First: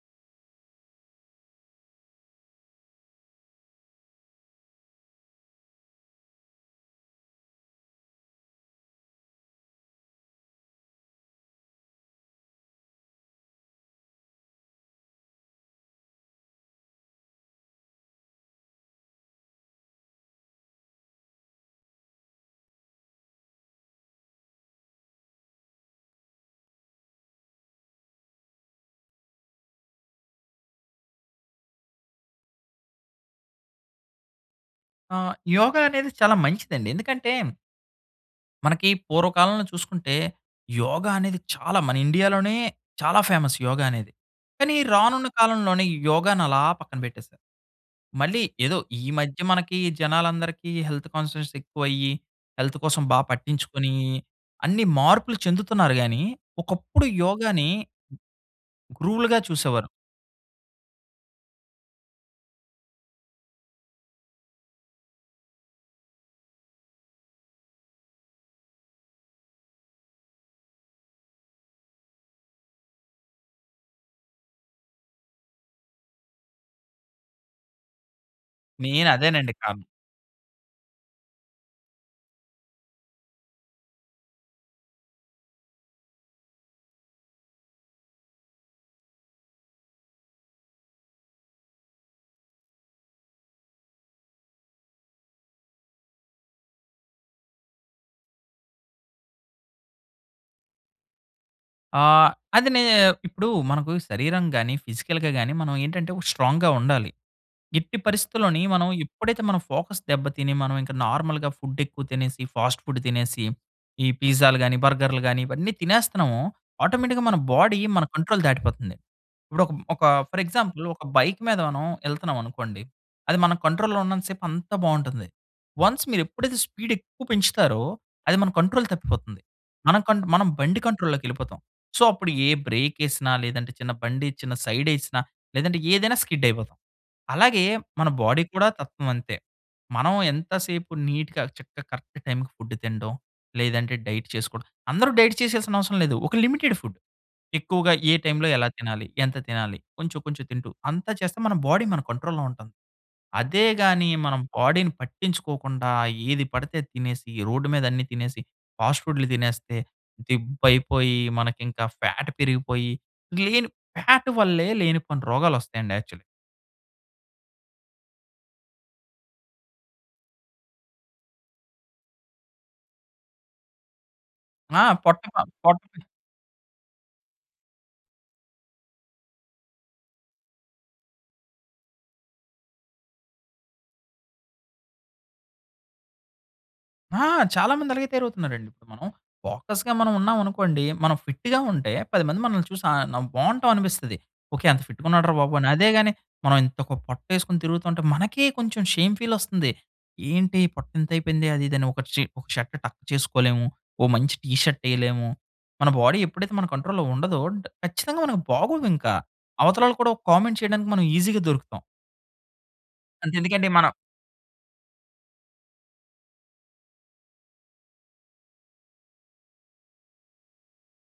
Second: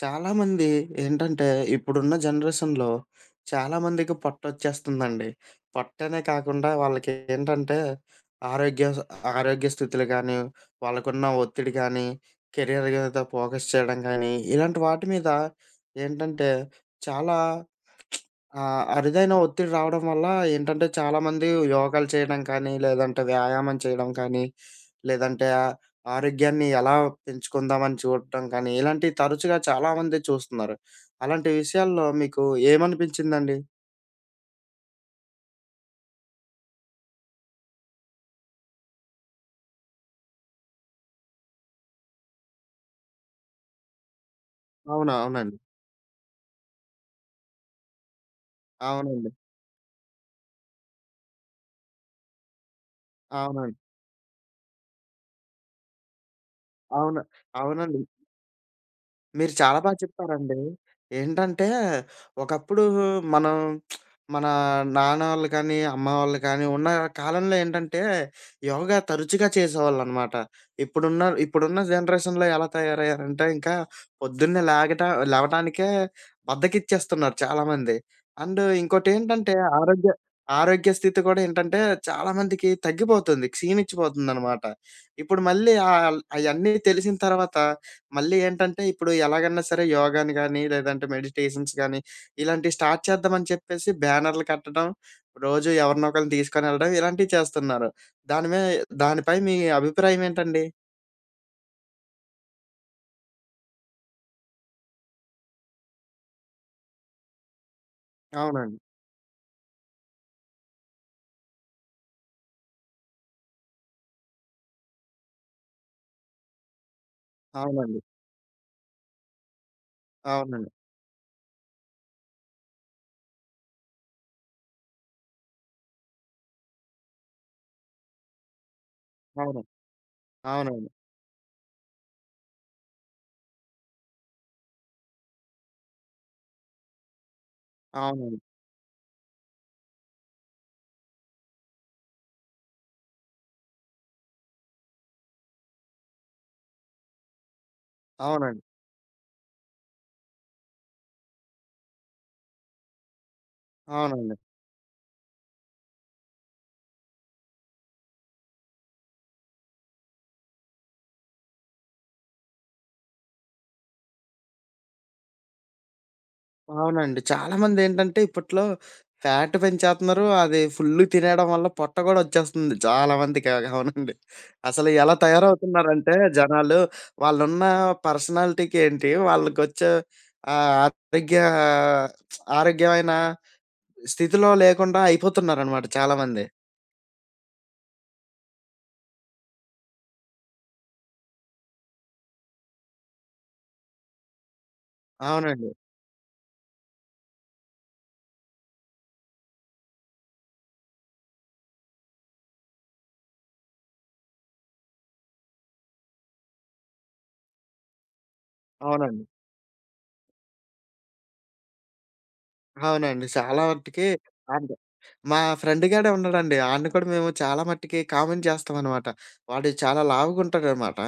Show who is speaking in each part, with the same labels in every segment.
Speaker 1: చాలామంది ఏంటంటే ఇప్పుడున్న జనరేషన్‌లో చాలామందికి పొట్టొచ్చేస్తుందండి. పొట్టనే కాకుండా వాళ్ళకి ఏంటంటే ఆరోగ్య స ఆరోగ్య స్థితులు గానీ వాళ్ళకున్న ఒత్తిడి గానీ కెరియర్ మీద ఫోకస్ చేయడం గానీ ఇలాంటి వాటి మీద ఏంటంటే చాలా ఆహ్, అరుదైన ఒత్తిడి రావడం వల్ల ఏంటంటే చాలామంది యోగాలు చేయడం కానీ లేదంటే వ్యాయామం చేయడం కానీ లేదంటే ఆ! ఆరోగ్యాన్ని ఎలా పెంచుకుందాం అని చూడడం గానీ ఇలాంటివి తరచుగా చాలామంది చూస్తున్నారు. అలాంటి విషయాల్లో మీకు ఏమనిపించిందండి?
Speaker 2: ఆహ్, యోగ అనేది చాలా మంచిదండి. ఎందుకంటే... మనకి పూర్వకాలంలో చూసుకుంటే యోగ అనేది చాలా మన ఇండియాలోనే చాలా ఫేమస్ యోగ అనేది. కానీ
Speaker 1: అవునా!
Speaker 2: రానున్న
Speaker 1: అవునండి.
Speaker 2: కాలంలోనీ ఈ యోగాను అలా పక్కన పెట్టేసారు. మళ్ళీ ఏదో ఈ
Speaker 1: అవునండి.
Speaker 2: మధ్య మనకి జనాలందరికి హెల్త్ కాన్షియస్ ఎక్కువయ్యి హెల్త్ కోసం బా
Speaker 1: అవునండి.
Speaker 2: పట్టించుకుని అన్ని మార్పులు చెందుతున్నారు గాని ఒకప్పుడు
Speaker 1: అవును.
Speaker 2: యోగాని
Speaker 1: అవునండి.
Speaker 2: రూల్‌గా
Speaker 1: మీరు చాలా
Speaker 2: చూసేవారు.
Speaker 1: బా చెప్పారండి. ఏంటంటే ఒకప్పుడు మనం మన నాన్న ఆళ్ళు గానీ అమ్మ వాళ్ళు గానీ ఉన్న కాలంలో ఏంటంటే యోగా తరచుగా చేసేవాళ్ళన్నమాట. ఇప్పుడున్న, ఇప్పుడున్న జనరేషన్‌లో ఎలా తయారయ్యారంటే ఇంకా. పొద్దున్నే లేగట లేవటానికే బద్ధకిచ్చేస్తున్నారు చాలామంది. అండ్
Speaker 2: మెయిన్ అదేనండి
Speaker 1: ఇంకోటేంటంటే
Speaker 2: కారణం.
Speaker 1: ఆరోగ్య ఆరోగ్య స్థితి గూడా ఏంటంటే చాలామందికి తగ్గిపోతుంది. క్షీణించిపోతుందన్నమాట. ఇప్పుడు మళ్ళీ ఆల్ అయన్నీ తెలిసిన తర్వాత మళ్ళీ ఏంటంటే ఇప్పుడు ఎలాగన్నా సరే యోగాని గానీ లేదంటే మెడిటేషన్స్ గానీ ఇలాంటివి స్టార్ట్ చేద్దాం అని చెప్పేసి బ్యానర్లు కట్టడం. రోజు ఎవరినోకళ్ళని తీసుకొని వెళ్ళడం. ఇలాంటివి చేస్తున్నారు. దాని మీ దానిపై మీ అభిప్రాయం ఏంటండి?
Speaker 2: ఆహ్, అదినేనే ఇప్పుడు మనకు శరీరం గాని, ఫిజికల్‌గా గాని మనం ఏంటంటే స్ట్రాంగ్‌గా ఉండాలి. ఎట్టి పరిస్థితుల్లోని
Speaker 1: అవునండి.
Speaker 2: మనం ఎప్పుడైతే మనం ఫోకస్ దెబ్బ తిని మనమీంకా నార్మల్‌గా ఫుడేక్కువ తినేసి, ఫాస్ట్ ఫుడ్ తినేసి, ఈ పిజ్జాలు గాని, బర్గర్‌‌లు గాని ఇవన్నీ తినేస్తున్నామో ఆటోమేటిక్‌గా మన బాడీ
Speaker 1: అవునండి.
Speaker 2: మన కంట్రోల్ దాటిపోతుంది. ఇప్పుడు ఒక ఒక ఫర్
Speaker 1: అవునండి.
Speaker 2: ఎగ్జాంపుల్ ఒక బైక్ మీద మనం ఎళ్తున్నామనుకోండి, అది మనం కంట్రోల్‌లో ఉన్నంత సేపు అంతా బావుంటుంది. వన్స్ మీరు ఎప్పుడైతే స్పీడేక్కువ పెంచుతారో అది మన కంట్రోల్ తప్పిపోతుంది.
Speaker 1: అవును.
Speaker 2: మనం కన్ మనం బండి
Speaker 1: అవునండి.
Speaker 2: కంట్రోల్‌లోకెళ్ళిపోతాం. సో, అప్పుడు ఏ బ్రేకెసినా లేదంటే చిన్న బండిచ్చిన, సైడేసినా లేదంటే ఏదైనా స్కిడైపోతాం. అలాగే మన
Speaker 1: అవునండి.
Speaker 2: బాడీ కూడా తత్వం అంతే. మనం ఎంత సేపు నీట్‌గా, చక్కగా, కరెక్ట్ టైంకి ఫుడ్ తినడం లేదంటే డైట్ చేసుకోవడం అందరూ డైట్ చేసేయాల్సిన అవసరం లేదు. ఒక లిమిటెడ్ ఫుడ్ ఎక్కువగా ఏ టైమ్‌లో
Speaker 1: అవునండి.
Speaker 2: ఎలా తినాలి? ఎంత తినాలి? కొంచెం, కొంచెం తింటూ అంత చేస్తే మన బాడీ మన కంట్రోల్‌లోంటుంది. అదే గాని
Speaker 1: అవునండి.
Speaker 2: మనం బాడీని పట్టించుకోకుండా ఏది పడితే అది తినేసి, రోడ్డు మీద అన్ని తినేసి, ఫాస్ట్ ఫుడ్‌లు తినేస్తే దిబ్బైపోయి, మనకింకా ఫ్యాట్ పెరిగిపోయి, గ్లెను ఫ్యాట్ వల్లే లేనిపోనీ రోగాలోస్తాయండి యాక్చలి.
Speaker 1: అవునండి. చాలామందేంటంటే, ఇప్పట్లో ఫ్యాట్ పెంచేతన్నారూ, అదీ ఫుల్లుగ తినేయడం వల్ల పొట్ట గూడొచ్చేస్తంది చాలామందికలగ. అవునండి.
Speaker 2: ఆ!
Speaker 1: అసలు ఎలా
Speaker 2: పొట్ట ప పొట్ట పె
Speaker 1: తయారవుతున్నారంటే జనాలు, వాళ్ళున్నా పర్సనాలిటీకేంటీ, వాళ్ళకొచ్చే, ఆహ్, ఆరోగ్యా ఆరోగ్యమైనా స్థితిలో లేకుండా అయిపోతున్నారనమాట చాలామంది.
Speaker 2: ఆ! చాలా మంది అలాగే తయారవుతున్నారండిప్పుడు మనం. ఫోకస్‌గా మనవున్నావనుకోండి, మనం ఫిట్టుగా ఉంటే, 10 మంది మనల్ని చూసి ఆహ్, నం బావుంటావనిపిస్తది. ఓకే. ఎంత ఫిట్టుగున్నాడు రా బాబు అని.
Speaker 1: అవునండి.
Speaker 2: అదే గానీ, మనవింతొక పొట్టేసుకొని తిరుగుతా ఉంటే మనకే కొంచుం షేమ్ ఫీలొస్తంది. ఏంటీ పొట్టింతయిపోయిందే అది ఇదని. ఒకట్‌షీ ఒక షర్ట్ టక్ చేసుకోలేము. ఓ మంచి టీ షర్టెయలేము. మన బాడీ ఎప్పుడైతే మన కంట్రోల్‌లో ఉండదో డ్ ఖచ్చితంగా మనకు బాగోదింక.
Speaker 1: అవునండి.
Speaker 2: అవతలోళ్ళు కూడా ఒక కామెంట్ చెయడానికి మనం ఈజీగా దొరుకుతాం.
Speaker 1: అవునండి. చాలా
Speaker 2: అంతెందుకండి మనం
Speaker 1: మటికి అంతే. మా ఫ్రెండుగాడే ఉన్నాడండి. అడిని కూడా మేము చాలా మటికి కామెంట్ చేస్తామనమాట. వాడు చాలా లావుగుంటాడనమాటా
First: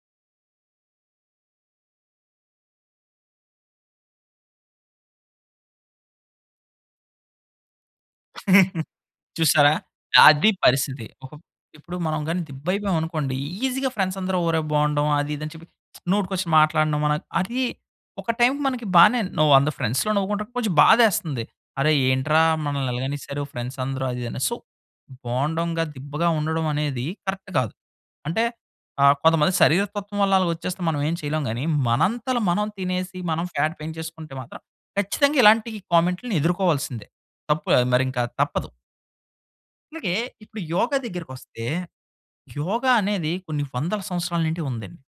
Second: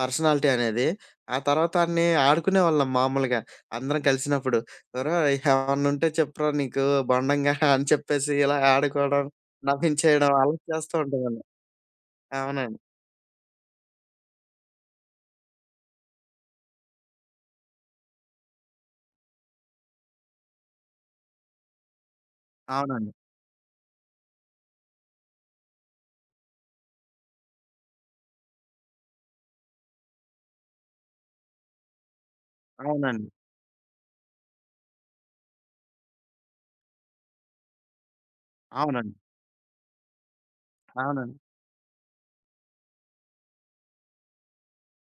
Speaker 1: పర్సనాలిటీ అనేది. ఆ తర్వాత ఆడినీ ఆడుకునేవాళ్ళం మామూలుగా, అందరం కలిసినప్పుడు. ఒరే! ఏవన్నుంటే చెప్పురా నీకూ బోండంగా అని చెప్పేసి, ఇలా ఆడుకోడం,
Speaker 2: చూశారా,
Speaker 1: నవ్వించేయడం,
Speaker 2: అది
Speaker 1: అలా చేస్తూ
Speaker 2: పరిస్థితి.
Speaker 1: ఉంటాం
Speaker 2: ఒక
Speaker 1: ఆడిని.
Speaker 2: ఇప్పుడు మనం గానీ
Speaker 1: అవునండి.
Speaker 2: దిబ్బయిపోయామనుకోండీ, ఈజీగా ఫ్రెండ్సందరూ ఒరే బోండం అది ఇది అని చెప్పి నోటికొచ్చిన మాటలనడం మన అదీ ఒక టైమ్‌కి మనకి బానేన్ ను 100 ఫ్రెండ్స్‌లో నవ్వుకుంటే, కొంచెం బాధేస్తంది. అరె ఏంట్రా!
Speaker 1: అవునండి.
Speaker 2: మనల్నిలగనేశారు ఫ్రెండ్సందరూ అది ఇదని. సో, బోండాంగా, దిబ్బగా ఉండడవనేదీ కరక్ట్ గాదు. అంటే, ఆహ్, కొంతమంది శరీర తత్వం వల్ల అలగొచ్చేస్తే మనవేం చెయలేం గానీ, మనంత‌ల మనం తినేసి,
Speaker 1: అవునండి.
Speaker 2: మనం ఫ్యాట్ పేంచేసుకుంటే మాత్రం ఖచ్చితంగా ఇలాంటీ కామెంట్‌లుని ఎదురుకోవాల్సిందే. తప్పే, మరింకా తప్పదు.
Speaker 1: అవునండి.
Speaker 2: అలాగే ఇప్పుడు యోగ దగ్గరికి
Speaker 1: అవునండి.
Speaker 2: వస్తే, యోగ అనేది కొన్ని వందల సంవత్సరాల నుండి ఉందండి.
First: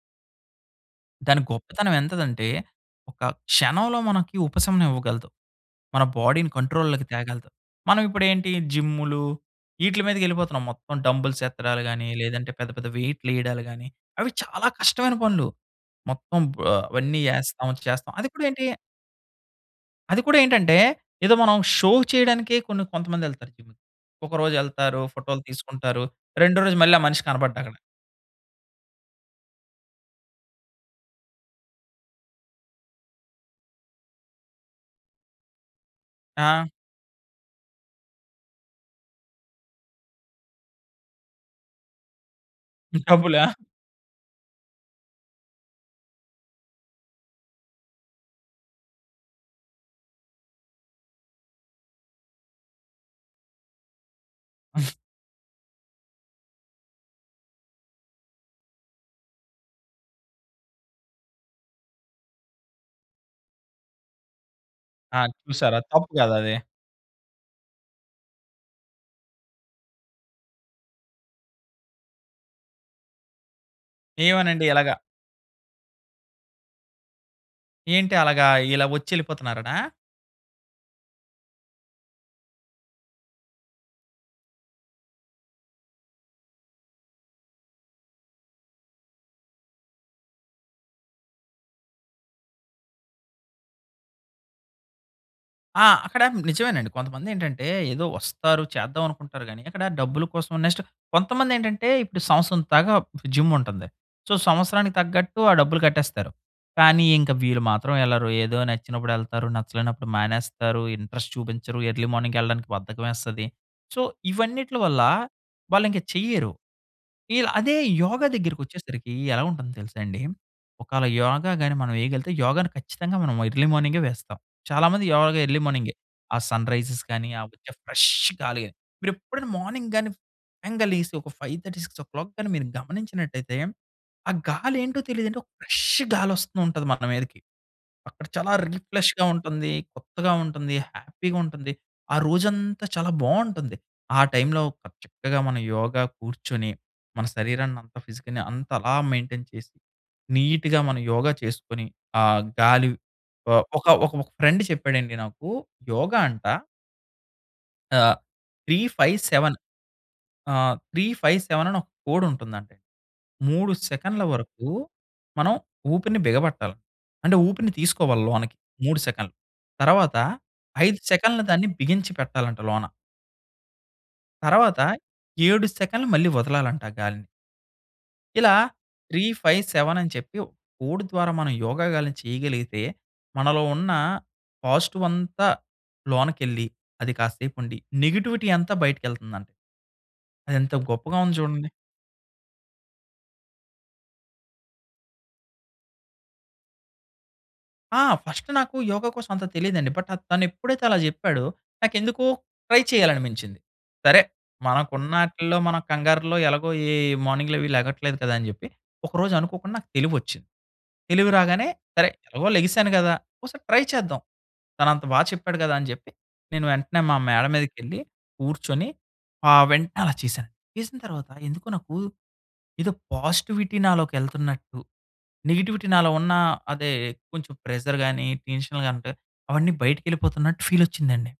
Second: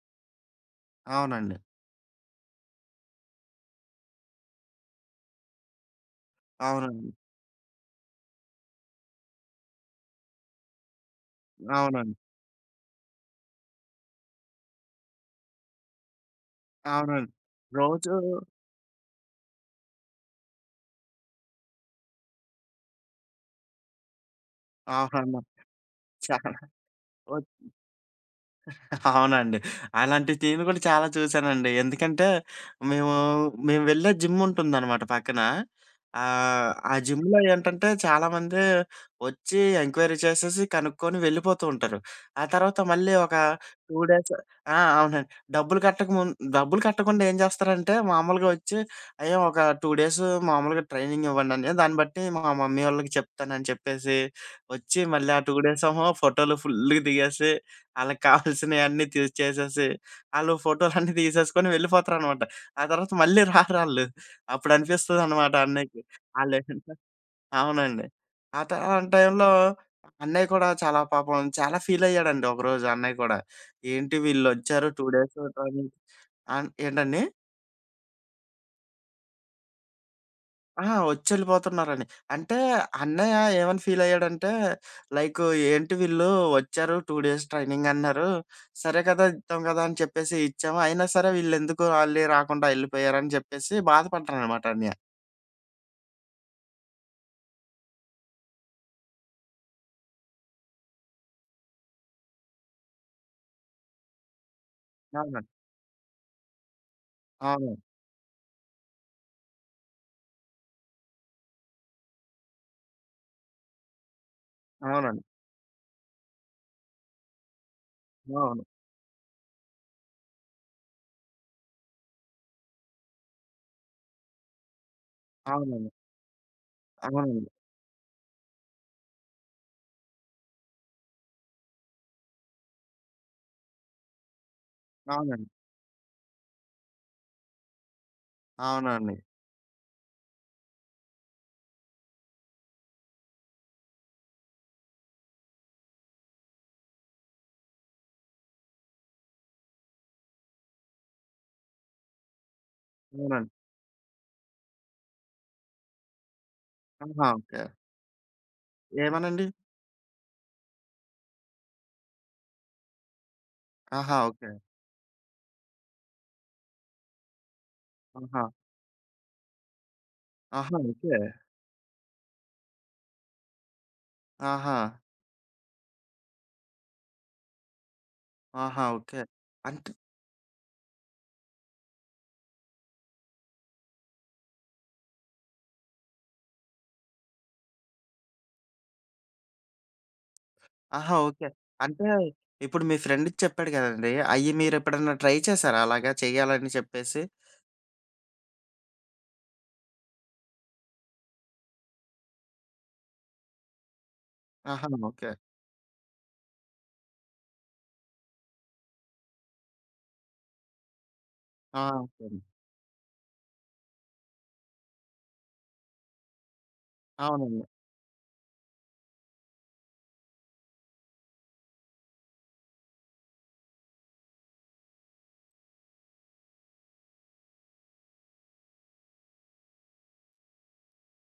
Speaker 2: దాని
Speaker 1: అవునండి.
Speaker 2: గొప్పతనం ఎంతదంటే, ఒక క్షణంలో మనకి ఉపశమనం ఇవ్వగలదు. మన బాడీ‌ని కంట్రోల్‌లోకి
Speaker 1: అవునండి.
Speaker 2: తేగలదు. మనం ఇప్పుడు ఏంటి జిమ్ములు, ఇ‌ట్లీ మీదకి ఎళ్ళిపోతున్నాం మొత్తం డంబుల్స్ ఎత్తడాలు గాని
Speaker 1: అవునండి.
Speaker 2: లేదంటే పెద్ద పెద్ద వెయిట్లు వేయడాలు గాని. అవి చాలా కష్టమైన పనులు. మొత్తం బో అవన్నీ
Speaker 1: అవునండి
Speaker 2: ఏస్తాం
Speaker 1: రోజు
Speaker 2: చేస్తాం అది కూడా ఏంటి. అది కూడా ఏంటంటే ఏదో మనం షో చేయడానికే కొన్ని కొంతమంది వెళ్తారు జిమ్‌కి. ఒక రోజు వెళ్తారు
Speaker 1: ఆహా! న
Speaker 2: ఫోటో‌లు తీసుకుంటారు
Speaker 1: చా
Speaker 2: రెండో రోజు మళ్ళీ ఆ మనిషి
Speaker 1: ఓకె.
Speaker 2: కనపడడు అక్కడ.
Speaker 1: అవునండి. అలాంటి టీన్‌లు కూడా చాలా చూశానండి ఎందుకంటే, మేము మేము వెళ్ళే జిమ్ ఉంటుందనమాట పక్కన
Speaker 2: ఆ!
Speaker 1: ఆహ్, ఆ జిమ్‌లో ఏంటంటే చాలామంది వచ్చి, ఎంక్వైరీ చేసేసి, కనుక్కొని వెళ్ళిపోతూ ఉంటారు. ఆ తర్వాత మళ్ళీ ఒక
Speaker 2: డబ్బుల?
Speaker 1: 2 డేస్ ఆ! అవునండి డబ్బులు కట్టక ముందు డబ్బులు కట్టకుండా ఏం చేస్తారంటే మామూలుగా వచ్చి, "అయ్య ఒక 2 డేస్ మామూలుగా ట్రైనింగ్ ఇవ్వండి అన్నయ్య దాన్ని బట్టి మా మమ్మీ వాళ్ళకి చెప్తాను" అని చెప్పేసి. వచ్చి మళ్ళీ ఆ 2 డేస్ ఏమో ఫోటోలు ఫుల్‌గా దిగేసి వాళ్ళకి కావాల్సినవి అన్నీ చేసేసి వాళ్ళు ఫోటోలన్నీ తీసేసుకొని వెళ్ళిపోతారనమాట, ఆ తర్వాత మళ్ళీ రారు ఆల్లు. అప్పుడు
Speaker 2: ఆ!
Speaker 1: అనిపిస్తుందనమాట
Speaker 2: చూసారా
Speaker 1: అన్నయ్యకి
Speaker 2: తప్పు కదా అది!
Speaker 1: ఆ‌లేంటో, అవునండి. ఆత ఆ టైంలో అన్నయ్య కూడా చాలా పాపం చాలా ఫీల్ అయ్యాడండి ఒకరోజు అన్నయ్య కూడా ఏంటి వీళ్ళు
Speaker 2: ఏమనండి
Speaker 1: వచ్చారు
Speaker 2: ఎలాగా?
Speaker 1: 2 డేస్ ఫోటో తీసి ఆహ్, ఏంటండి?
Speaker 2: ఏంటి అలాగా ఇలా వచ్చేళ్ళిపోతున్నారనా?
Speaker 1: ఆహా! వచ్చి వెళ్ళిపోతున్నారని. అంటే, అన్నయ్య ఏమని ఫీలైయ్యాడంటే లైకు "ఏంటి వీళ్ళు వచ్చారు 2 డేస్ ట్రైనింగ్ అన్నారు. సరే కదా! ఇద్దాం కదా! అని చెప్పేసి ఇచ్చాము. అయినా సరే, వీళ్ళు ఎందుకు వాళ్ళే రాకుండా వెళ్ళిపోయారు?" అని చెప్పేసి బాధపడ్డారు అన్నమాట అన్నయ్య.
Speaker 2: ఆ! అక్కడ నిజమేనండి. కొంతమంది ఏంటంటే ఏదో వస్తారు, చేద్దాం అనుకుంటారు గాని, అక్కడ డబ్బుల కోసం నెక్స్టు కొంతమందెంటంటే ఇప్పుడు సంవత్సరం దాకా పు జిమ్ముంటుంది. సో సంవత్సరానికి తగ్గట్టు
Speaker 1: అవునండి.
Speaker 2: ఆ డబ్బులు కట్టేస్తారు. కానీ, ఇంక వీరు
Speaker 1: అవును.
Speaker 2: మాత్రం వెళ్లరు. ఏదో నచ్చినప్పుడు ఎళ్తారు, నచ్చలేనప్పుడు మానేస్తారు, ఇంట్రెస్ట్ చూపించరు, ఎర్లీ మార్నింగేళ్ళడానికి బద్ధకమేస్తది. సో ఇవన్నిట్ల వల్ల
Speaker 1: అవునండి.
Speaker 2: వాళ్ళు ఇంక చెయ్యరు. వీళ్ళు అదే యోగా
Speaker 1: అవును.
Speaker 2: దగ్గరికొచ్చేసరికి ఎలా ఉంటుందో తెలుసా అండి? ఒకాళ యోగా గాని మనమేయగలిగితే యోగాని ఖచ్చితంగా మనం ఎర్లీ మార్నింగే వేస్తాం. చాలా మంది యోగా ఎర్లీ
Speaker 1: అవునండి.
Speaker 2: మార్నింగే. ఆ సన్‌రైజెస్ గాని, ఆ
Speaker 1: అవునండి.
Speaker 2: వచ్చే ఫ్రెష్ గాలి మీరెప్పుడైనా మార్నింగ్ గాని సడన్‌గా లేసి ఒక 5:30, 6:00 గాని మీరు గమనించినట్టైతే ఆ గాలి ఏంటో తెలియదంటే
Speaker 1: అవునండి.
Speaker 2: ఒక ఫ్రెష్ గాలోస్తుంటది మన మీదకి. అక్కడ చాలా
Speaker 1: అవునండి.
Speaker 2: రిప్లే‌ష్‌గా ఉంటుంది, కొత్తగా ఉంటుంది, హ్యాపీగా ఉంటుంది. ఆ రోజంతా చాలా బావుంటుంది. ఆ టైమ్‌లో ప చక్కగా మనం యోగా కూర్చొని మన శరీరాన్ని అంత, ఫిజిక్‌ని అంత అలా మెయింటైన్ చేసి నీట్‌గా మనం యోగా చేసుకొని ఆ గాలి
Speaker 1: అవునండి.
Speaker 2: ఆహ్ ఒక ఒక ఒక ఫ్రెండ్ చెప్పాడండి నాకు యోగా అంటా
Speaker 1: ఆహా! ఓకే.
Speaker 2: ఆహ్, త్రీ ఫైవ్
Speaker 1: ఏమనండి?
Speaker 2: సెవెన్. ఆహ్, 3, 5, 7 అని ఒక కోడ్ ఉంటుందండి. 3
Speaker 1: ఆహా!
Speaker 2: సెకన్ల
Speaker 1: ఓకే.
Speaker 2: వరకు మనం ఊపిరిని బిగబెట్టాల. అంటే ఊపిరిని తీసుకోవాలి
Speaker 1: ఆహా!
Speaker 2: లోనకి 3 సెకన్లు. తర్వాత
Speaker 1: ఆహా!
Speaker 2: 5
Speaker 1: ఓకే.
Speaker 2: సెకన్లు దాన్ని బిగించి పెట్టాలంట లోన.
Speaker 1: ఆహా!
Speaker 2: తర్వాత 7 సెకన్లు మళ్ళీ వదలాలంట ఆ గాలిని. ఇలా
Speaker 1: ఆహా! ఓకే.
Speaker 2: త్రీ ఫైవ్
Speaker 1: అంటే
Speaker 2: సెవెన్ అని చెప్పి, కోడ్ ద్వారా మనం యోగా గాలిని చేయగలిగితే మనలో ఉన్న పాజిటివ్ అంతా లోనకెళ్ళి అది కాసేపు ఉండి నెగెటివిటీ అంతా బయటికెళ్తుందంట. అది ఎంత
Speaker 1: ఆహా!
Speaker 2: గొప్పగా ఉంది
Speaker 1: ఓకే.
Speaker 2: చూడండి.
Speaker 1: అంటే ఇప్పుడు మీ ఫ్రెండ్‌ ఇది చెప్పాడు కదండీ! అయి మీరెప్పుడైనా ట్రై చేసారా అలాగా చెయ్యాలని చెప్పేసి?
Speaker 2: ఆ! ఫస్ట్ నాకు యోగ కోసం అంత తెలీదండి. బట్ తను ఎప్పుడైతే అలా జెప్పాడో నాకెందుకో ట్రై చేయాలి అనిపించింది. సరే
Speaker 1: ఆహా!
Speaker 2: మనకు
Speaker 1: ఓకే.
Speaker 2: ఉన్నాటిలో, మన కంగారులో ఎలాగో ఈ మార్నింగ్‌లవి లెగట్లేదు కదా అని జెప్పి, ఒకరోజు అనుకోకుండా నాకు తెలివొచ్చింది. తెలివి రాగానే,
Speaker 1: ఆ!
Speaker 2: సరే
Speaker 1: సరే.
Speaker 2: ఎలాగో లెగిసాను గదా! ఒసారి ట్రై చేద్దాం. తనంత బా చెప్పాడు గదా! అని జెప్పి. నేను వెంటనే మా మేడ
Speaker 1: అవునండి.
Speaker 2: మీదకి ఎళ్లి కూర్చొని ఆహ్, వెంటనే అలా చేశాను. చేసిన తరువాత ఎందుకో నాకు ఏదో పాజిటివిటీ నాలోకెళ్తున్నట్టు, నెగెటివిటీ నాలో ఉన్న అదే కొంచెం ప్రెజర్ గాని, టెన్షన్ అలగంతా అవన్నీ బయటికి వెళ్ళిపోతున్నట్టు ఫీల్ వచ్చిందండి.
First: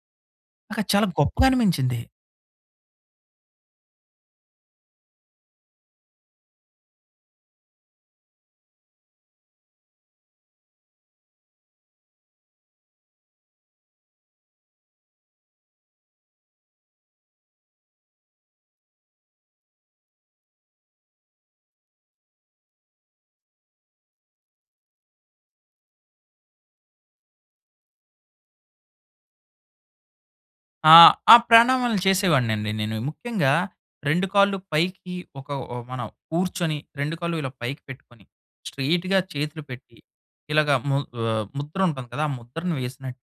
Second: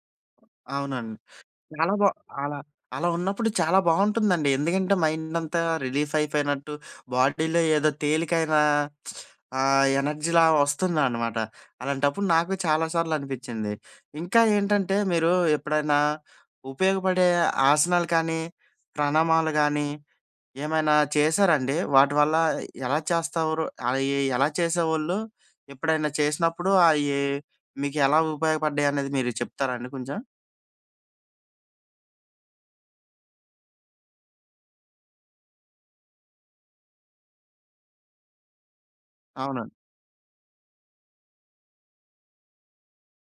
Speaker 2: నాకది చాలా
Speaker 1: అవునండి.
Speaker 2: గొప్పగా
Speaker 1: చాలా
Speaker 2: అనిపించింది.
Speaker 1: బా అలా, అలా ఉన్నప్పుడు చాలా బావుంటుందండి. ఎందుకంటే మైండ్ అంతా రిలీఫ్ అయిపోయినట్టు, బాడీలో ఏదో తేలికైన ఆహ్, ఎనర్జీ‌లా వస్తుందనమాట. అలాంటప్పుడు నాకు చాలా సార్లు అనిపించింది. ఇంకా ఏంటంటే మీరు ఎప్పుడైనా, ఉపయోగపడే ఆసనాలు కానీ ప్రణామాలు గానీ ఏమైనా చేశారా అండి? వాటివల్ల ఎలా చేసేవారు? అయి ఎలా చేసేవాళ్ళు? ఎప్పుడైనా చేసినప్పుడు అయి మీకెలా ఉపయోగపడ్డాయి అనేది మీరు చెప్తారా అండి కొంచెం?
Speaker 2: ఆ! ఆ ప్రాణామాలు చేసేవాడినండి నేను. ముఖ్యంగా రెండు కాళ్ళు పైకి ఒక ఒ మన కూర్చొని రెండు కాళ్ళు ఇలా పైకి పెట్టుకొని, స్ట్రెయిట్‌గా చేతులు
Speaker 1: అవునండి.
Speaker 2: పెట్టి ఇలాగా ము ఆహ్, ముద్ర ఉంటుంది కదా! ఆ ముద్రను వేసినట్టు,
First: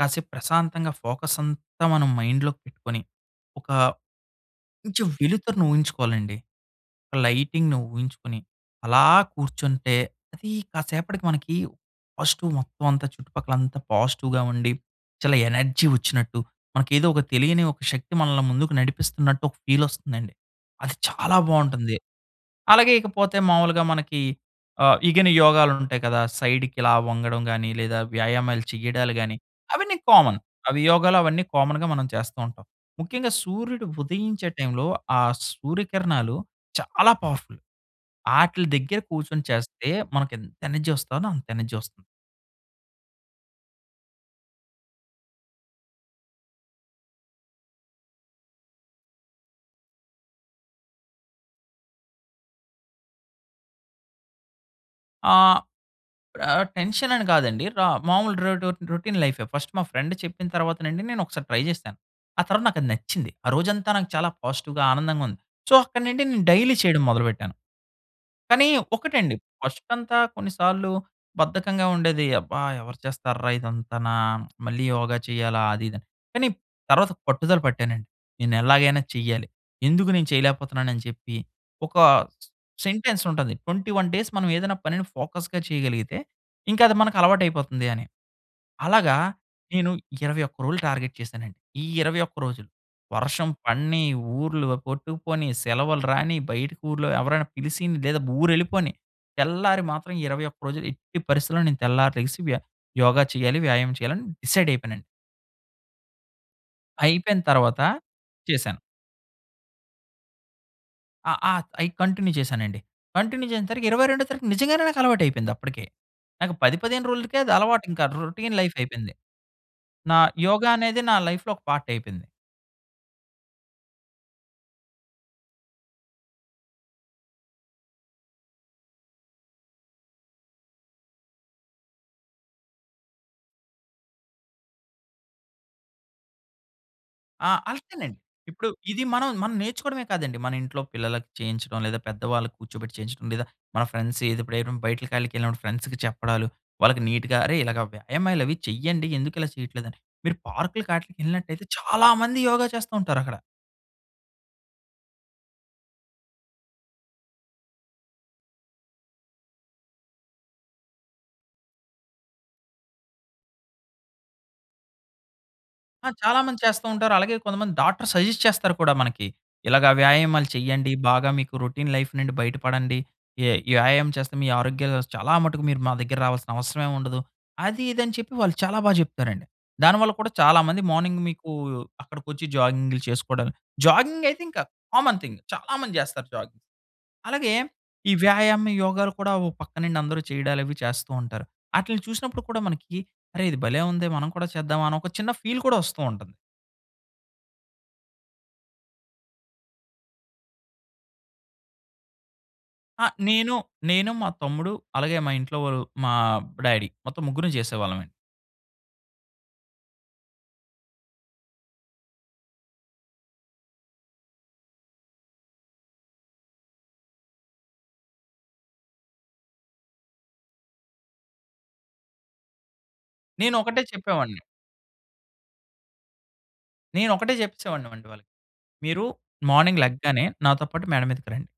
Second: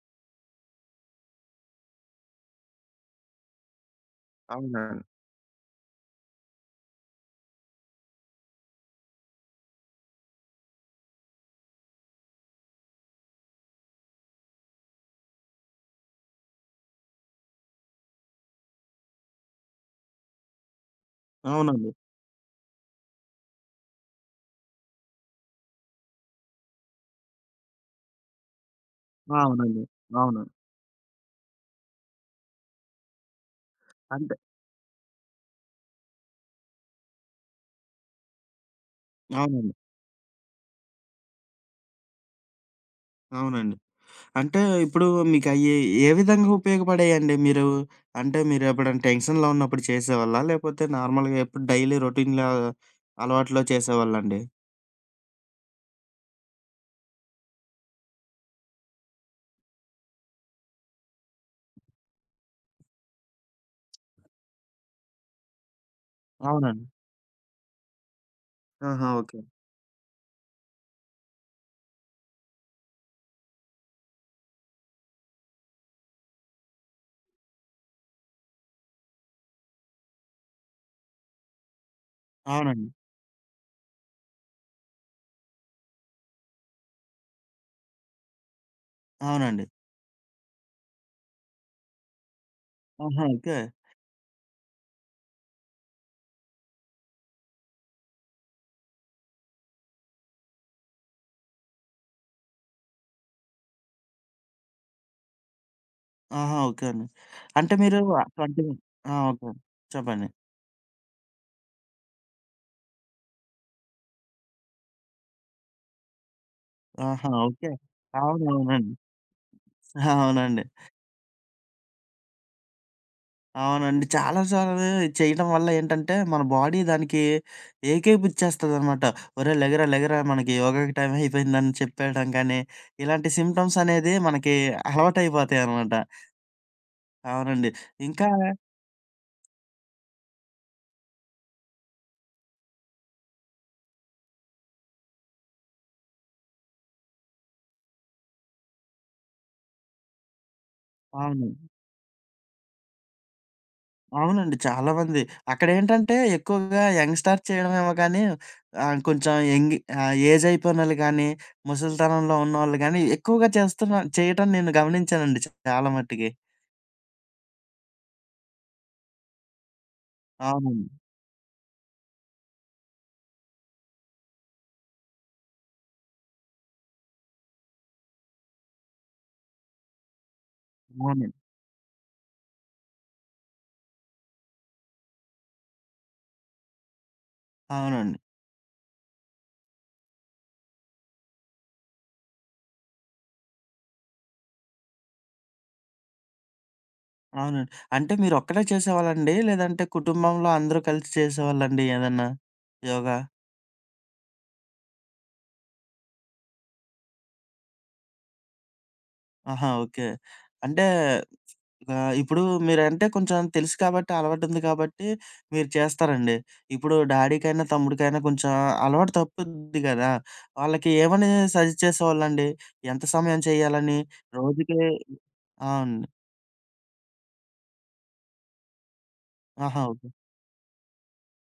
Speaker 2: కాసేపు ప్రశాంతంగా ఫోకస్ అంతా మనం మైండ్‌లో పెట్టుకొని, ఒక
Speaker 1: అవునా!
Speaker 2: కొంచెం వెలుతురని ఊహించుకోవాలండి. లైటింగ్‌ను ఊహించుకొని, అలా కూర్చుంటే. అది కాసేపటికి మనకి పాజిటివ్ మొత్తం అంతా, చుట్టుపక్కల అంతా పాజిటివ్‌గా ఉండి చాలా ఎనర్జీ వచ్చినట్టు, మనకి ఏదో ఒక తెలియని ఒక శక్తి మనల్ని ముందుకు నడిపిస్తున్నట్టు ఒక ఫీల్ వస్తుందండి. అది చాలా
Speaker 1: అవునండి.
Speaker 2: బాగుంటుంది. అలాగే ఇకపోతే మాములుగా మనకి ఆహ్, ఇగని యోగాలు ఉంటాయి కదా. సైడ్‌కి ఇలా వంగడం గాని లేదా వ్యాయామాలు చెయ్యడాలు
Speaker 1: ఆ!
Speaker 2: గాని
Speaker 1: అవునండి.
Speaker 2: అవన్నీ కామన్
Speaker 1: అవును.
Speaker 2: అవి యోగాలు అవన్నీ కామన్‌గా మనం చేస్తూ ఉంటాం. ముఖ్యంగా సూర్యుడు
Speaker 1: అంటే
Speaker 2: ఉదయించే టైంలో ఆ సూర్యకిరణాలు చాలా పవర్‌ఫుల్. ఆటిలి దగ్గర కూర్చొని
Speaker 1: అవునండి.
Speaker 2: చేస్తే మనకు ఎంత ఎనర్జీ వస్తదో అంత ఎనర్జీ వస్తుంది.
Speaker 1: అవునండి. అంటే ఇప్పుడు మీకు అయ్యి ఏ విధంగా ఉపయోగపడాయండి? మీరు, అంటే మీరు ఎప్పుడైనా టెన్షన్‌లో ఉన్నప్పుడు చేసేవాళ్ళా? లేకపోతే నార్మల్‌గా ఎప్పుడు డైలీ రొటీన్‌లా అలవాట్లో చేసేవాళ్ళండి?
Speaker 2: ఆ! ఇప్పుడు ఆహ్, టెన్షన్ అని కాదండి. ర మామూలు ర రొటీన్ లైఫే. ఫస్ట్ మా ఫ్రెండ్ చెప్పిన తర్వాత నుండి నేను ఒకసారి ట్రై చేశాను. ఆ తర్వాత నాకు అది నచ్చింది. ఆ రోజంతా నాకు చాలా పాజిటివ్‌గా ఆనందంగా ఉంది. సో, అక్కడినుండి నేను డైలీ
Speaker 1: అవునండి.
Speaker 2: చేయడం మొదలుపెట్టాను. కానీ
Speaker 1: ఆహా!
Speaker 2: ఒకటండి
Speaker 1: ఓకె.
Speaker 2: ఫస్టుకంతా కొన్నిసార్లు బద్ధకంగా ఉండేది. అబ్బా! ఎవరు చేస్తార్రా ఇదంతనా, మళ్ళీ యోగ చెయ్యాలా అది ఇది అని. కానీ తరువాత పట్టుదల పట్టానండి. నేను ఎలాగైనా చెయ్యాలి. ఎందుకు నేను చేయలేకపోతున్నాను అని చెప్పి, ఒక
Speaker 1: అవునండి.
Speaker 2: సెంటెన్స్ ఉంటది. 21 డేస్ మనం ఏదైనా పనిని ఫోకస్‌గా చేయగలిగితే, ఇంక అది మనకు అలవాటు అయిపోతుంది అని. అలాగా
Speaker 1: అవునండి.
Speaker 2: నేను 21 రోజులు టార్గెట్ చేశానండి. ఈ 21 రోజులు
Speaker 1: ఆహా!
Speaker 2: వర్షం
Speaker 1: ఓకె.
Speaker 2: పడిని, ఊర్లు కొట్టుకుపోని, సెలవులు రాని, బయట ఊర్లో ఎవరైనా పిలిసి లేదా ఊరెళ్ళిపోని తెల్లారి మాత్రం ఈ 21 రోజులు ఎట్టి పరిస్థితిలో నేను తెల్లారి లెగిసి వ్య యోగ చేయాలి. వ్యాయామం చేయాలి. అని డిసైడ్ అయిపోయానండి.
Speaker 1: ఆహా! ఓకె అండి.
Speaker 2: అయిపోయిన
Speaker 1: అంటే
Speaker 2: తరువాత
Speaker 1: మీరు ఆ 20
Speaker 2: చేశాను.
Speaker 1: ఆ! ఓకె. చెప్పండి.
Speaker 2: అ అ అయ్ కంటిన్యూ చేసానండి. కంటిన్యూ చేసేసరికి 22 తారీఖ నిజంగానే నాకు అలవాటు అయిపోయింది. అప్పటికే నాకు 10, 15
Speaker 1: ఆహా!
Speaker 2: రోజులకే అది
Speaker 1: ఓకె.
Speaker 2: అలవాటు ఇంకా రొ రొటీన్ లైఫ్
Speaker 1: అవునవునండి.
Speaker 2: అయిపోయింది.
Speaker 1: ఆ!
Speaker 2: నా యోగ
Speaker 1: అవునండి.
Speaker 2: అనేది, నా లైఫ్‌లో ఒక పార్ట్ అయిపోయింది.
Speaker 1: అవునండి. చాలా సార్లు చేయడం వల్ల ఏంటంటే మన బాడీ దానికి ఏకేపుచ్చేస్తదనమాట. "ఒరేయ్ లెగరా లెగరా మనకి యోగాకి టైమ్ అయిపోయిందని" చెప్పేయడం కానీ ఇలాంటి సింప్టమ్స్ అనేది మనకి అలవాటైపోతాయనమాట.
Speaker 2: ఆ!
Speaker 1: అవునండి.
Speaker 2: అంతేనండి.
Speaker 1: ఇంకా
Speaker 2: ఇప్పుడు ఇది మనం, మనం నేర్చుకోవడమే కాదండి. మన ఇంట్లో పిల్లలకి చేయించడం లేదా పెద్దవాళ్ళకి కూర్చోబెట్టి చేయించడం లేదా మన ఫ్రెండ్స్ ఎది ఎప్పుడైన బయటకాళికెళ్ళినప్పుడు ఫ్రెండ్స్‌కి చెప్పడాలు. వాళ్ళకి నీట్‌గా అరేయ్! ఇలాగా వ్యాయామాలు అవి చెయ్యండి. ఎందుకు ఇలా చేయట్లేదు అని. మీరు పార్క్‌లకి ఆట్లీకి
Speaker 1: అవును.
Speaker 2: యెళ్ళినట్లయితే చాలామంది యోగ చేస్తూంటారక్కడ.
Speaker 1: అవునండి. చాలామంది. అక్కడేంటంటే ఎక్కువగా యంగ్‌స్టార్ చేయడమేమో గానీ ఆహ్, కొంచెం యంగి ఆహ్, ఏజ్ అయిపోయినోళ్ళు గానీ, ముసలితనంలో ఉన్నవోళ్ళు గానీ, ఎక్కువగా చేస్తున్నా చేయటం నేను గమనించానండి చాలా
Speaker 2: ఆ!
Speaker 1: మట్టికి.
Speaker 2: చాలామంది చేస్తూ ఉంటారు. అలాగే కొంతమంది డాక్టర్స్ సజెస్ట్ చేస్తారు కూడా మనకి. "ఇలాగా వ్యాయామాలు
Speaker 1: అవునండి.
Speaker 2: చేయ్యండి బాగా మీకు రొటీన్ లైఫ్ నుండి బయట పడండి. య వ్యాయామం చేస్తే మీ ఆరోగ్యాలు [unintelligible] చాలా మటుకు మీరు మా దగ్గరకి రావాల్సిన అవసరమే ఉండదు." అది, ఇది అని చెప్పి వాళ్ళు చాలా బాగా చెప్తారండి. దానివల్ల కూడా చాలా మంది మార్నింగ్
Speaker 1: మార్నింగ్
Speaker 2: మీకూ అక్కడికొచ్చి జాగింగ్‌లు చేసుకోడాళ్ళు, జాగింగ్ అయితే ఇంకా కామన్ థింగ్. చాలా మంది చేస్తారు జాగింగ్. అలాగే ఈ
Speaker 1: అవునండి.
Speaker 2: వ్యాయామం, యోగాలు కూడా ఓ పక్కనుండి అందరూ చేయడాలవి చేస్తూ ఉంటారు. ఆటిల్ని చూసినప్పుడు కూడా మనకి అరే ఇది భలే! ఉందే మనం కూడా చేద్దామా? అని ఒక చిన్న ఫీల్ కూడా వస్తూ ఉంటది.
Speaker 1: అవునండి. అంటే, మీరొఒక్కడే చేసేవాళ్ళండి? లేదంటే, కుటుంబంలో అందరూ కలిసి చేసేవాళ్ళండి ఏదన్నా,
Speaker 2: ఆ!
Speaker 1: యోగా?
Speaker 2: నేను నేను, మా తమ్ముడు అలాగే, మా ఇంట్లో ఓళ్ళు మా డాడీ. మొత్తం ముగ్గురం చేసేవాళ్ళమే.
Speaker 1: ఆహా! ఓకే. అంటే, ఆహ్, ఇప్పుడూ మీరంటే కొంచం తెలుసు కాబట్టి, అలవాటుంది కాబట్టి మీరు చేస్తారండి. ఇప్పుడు డాడీకైనా, తమ్ముడికైనా కొంచెం అలవాటు తప్పుద్ది గదా! వాళ్ళకి ఏమనీ సజెస్ట్ చేసేవాళ్ళండి? ఎంత సమయం
Speaker 2: నేనొకటే
Speaker 1: చెయ్యాలని
Speaker 2: చెప్పేవాడిని
Speaker 1: రోజుకీ అవునండి.
Speaker 2: నేనొకటే చెప్పేసేవాడిని వండి వాళ్ళకి. మీరు మార్నింగ్
Speaker 1: ఆహా!
Speaker 2: లెగ్గానే, నాతో పాటు మేడ మీదకి రండి.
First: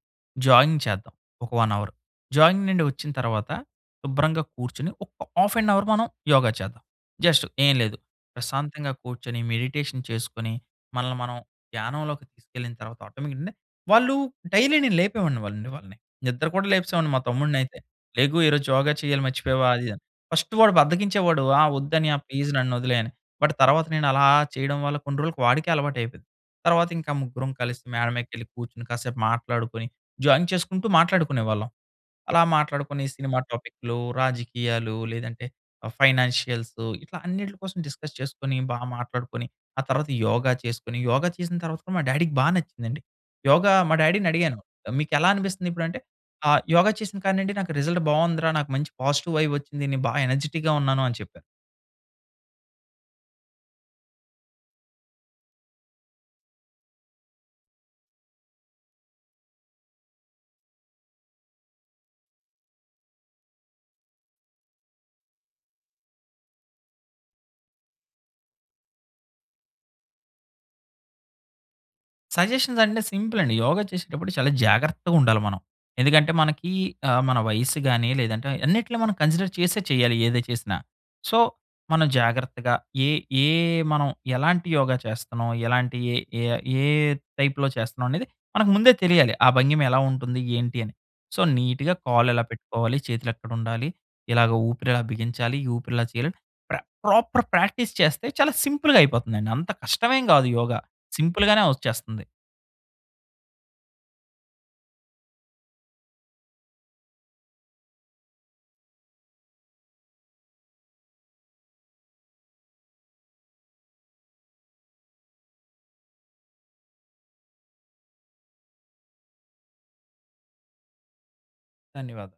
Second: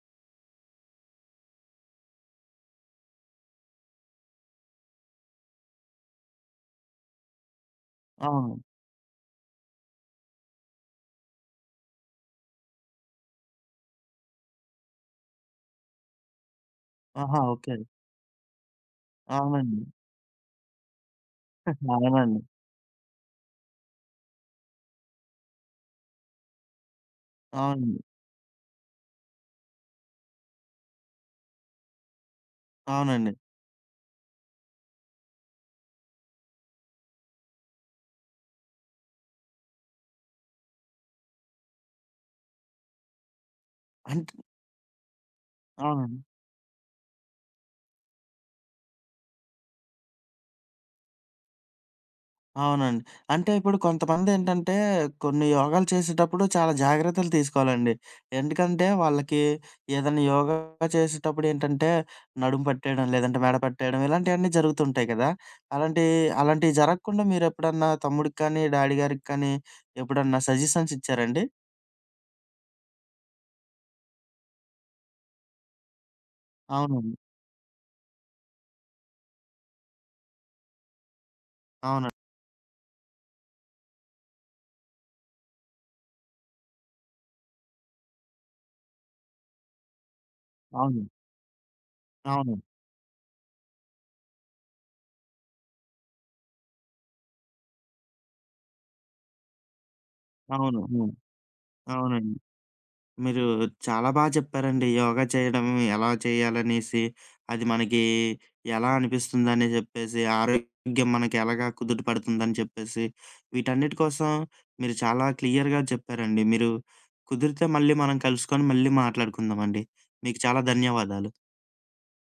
Speaker 2: జాగింగ్ చేద్దాం, ఒక 1 అవర్. జాగింగ్ నుండి ఒచ్చిన తర్వాత, శుభ్రంగా కూర్చొని ఒక్క హాఫ్ ఎన్ అవర్ మనం యోగా చేద్దాం. జస్ట్ ఏం లేదు.
Speaker 1: అవును.
Speaker 2: ప్రశాంతంగా కూర్చొని, మెడిటేషన్ చేసుకొని, మనల్ని మనం ధ్యానంలోకి తీసుకెళ్ళిన తర్వాత ఆటోమేటిక్‌గా వాళ్ళు డైలీ నేను లేపేవాడిని వాళ్ళండి వాళ్ళని. నిద్ర కూడా లేపేసేవాడిని మా
Speaker 1: ఆహా!
Speaker 2: తమ్ముడినయితే.
Speaker 1: ఓకే.
Speaker 2: లెగు, ఈరోజు యోగా చెయ్యాలి మర్చిపోయావా అది
Speaker 1: అవునండి.
Speaker 2: ఇది అని. ఫస్ట్ వాడు బద్ధకించేవాడు. ఆ! ఒద్దన్నయ్య
Speaker 1: మనమండి.
Speaker 2: ప్లీజ్ నన్నొదిలెయ్ అని, బట్ తర్వాత నేనలా చెయడం వల్ల కొన్ని రోలుకు వాడికే అలవాటయిపోయింది. తర్వాతింక ముగ్గురం కలిసి
Speaker 1: అవునండి.
Speaker 2: మేడ మీకెళ్లి కూచ్చుని, కాసేపు మాట్లాడుకొని, జాగింగ్ చేసుకుంటూ మాట్లాడుకునేవాళ్ళం. అలా మాట్లాడుకొని
Speaker 1: అవునండి.
Speaker 2: సినిమా టాపిక్లు, రాజకీయాలు, లేదంటే ఆహ్, ఫైనాన్షియల్సు, ఇట్లా అన్నిట్లి కోసం డిస్కస్ చేసుకొని, బా మాట్లాడుకొని, ఆ తర్వాత యోగా చేసుకొని, యోగ చేసిన తర్వాత కూడా మా డాడీకి బా నచ్చిందండి. యోగా మా
Speaker 1: అంట్
Speaker 2: డాడీనడిగాను, మీకెలా అనిపిస్తందిప్పుడంటే,
Speaker 1: ఆ!
Speaker 2: ఆహ్, యోగా చేసిన కాడ నిండి నాకు రిజల్ట్ బావుందిరా, నాకు మంచి పాజిటివైబొచ్చింది. నే బాగా ఎనర్జిటిక్‌గా ఉన్నాను అని చెప్పారు.
Speaker 1: అవునండి. అంటే ఇప్పుడు కొంతమంది ఏంటంటే, కొన్ని యోగాలు చేసేటప్పుడు చాలా జాగ్రత్తలు తీసుకోవాలండి. ఎందుకంటే, వాళ్ళకి ఏదన్నా యోగ చేసేటప్పుడు ఏంటంటే, నడుము పట్టేయడం లేదంటే, మెడ పట్టేయడం, ఇలాంటియన్నీ జరుగుతుంటాయి కదా! అలాంటియి, అలాంటియి జరగకుండా మీరు ఎప్పుడన్నా తమ్ముడికి కానీ, డ్యాడీ గారికి కానీ ఎప్పుడన్నా సజెషన్స్ ఇచ్చారండి?
Speaker 2: సజెషన్స్ అంటే, సింపుల్ అండి. యోగ చేసేటప్పుడు చాలా జాగ్రత్తగుండాలి మనం. ఎందుకంటే, మనకి
Speaker 1: అవునండి.
Speaker 2: ఆహ్, మన వయస్సు గాని, లేదంటే అన్నిట్లో మనం కన్సిడర్ చేసే చేయాలి. ఏది చేసినా. సో, మనం
Speaker 1: అవును.
Speaker 2: జాగ్రత్తగా ఏ ఏ మనం ఎలాంటి యోగ చేస్తున్నాం, ఎలాంటి ఏ ఏ ఏ టైప్‌లో చేస్తున్నామనేది మనకు ముందే తెలియాలి. ఆ భంగిమ ఎలా ఉంటుంది ఏంటి అని.
Speaker 1: అవును.
Speaker 2: సో, నీట్‌గా కాలెలా
Speaker 1: అవును.
Speaker 2: పెట్టుకోవాలి, చేతులెక్కడ ఉండాలి, ఇలాగ ఊపిరి ఎలా బిగించాలి. ఈ ఊపిరి ఇలా చేయాలని, ప్ర ప్రాపర్ ప్రాక్టీస్ చేస్తే చాలా సింపుల్‌గా అయిపోతుందండి. అంత కష్టమేమి గాదు యోగ.
Speaker 1: అవును. హ్మ్.
Speaker 2: సింపుల్‌గానే వచ్చేస్తుంది.
Speaker 1: అవునండి. మీరూ చాలా బాగా చెప్పారండి. యోగా చేయడం ఎలా చేయాలనేసి, అది మనకీ ఎలా అనిపిస్తుందని చెప్పేసి, ఆరోగ్యం మనకి ఎలాగా కుదుటపడుతుందని చెప్పేసి, వీటన్నిటి కోసం మీరు చాలా క్లియర్‌గా చెప్పారండి మీరు. కుదిరితే మళ్ళీ మనం కలుసుకొని, మళ్ళీ మాట్లాడుకుందామండి. మీకు చాలా ధన్యవాదాలు.
Speaker 2: ధన్యవాదాలు.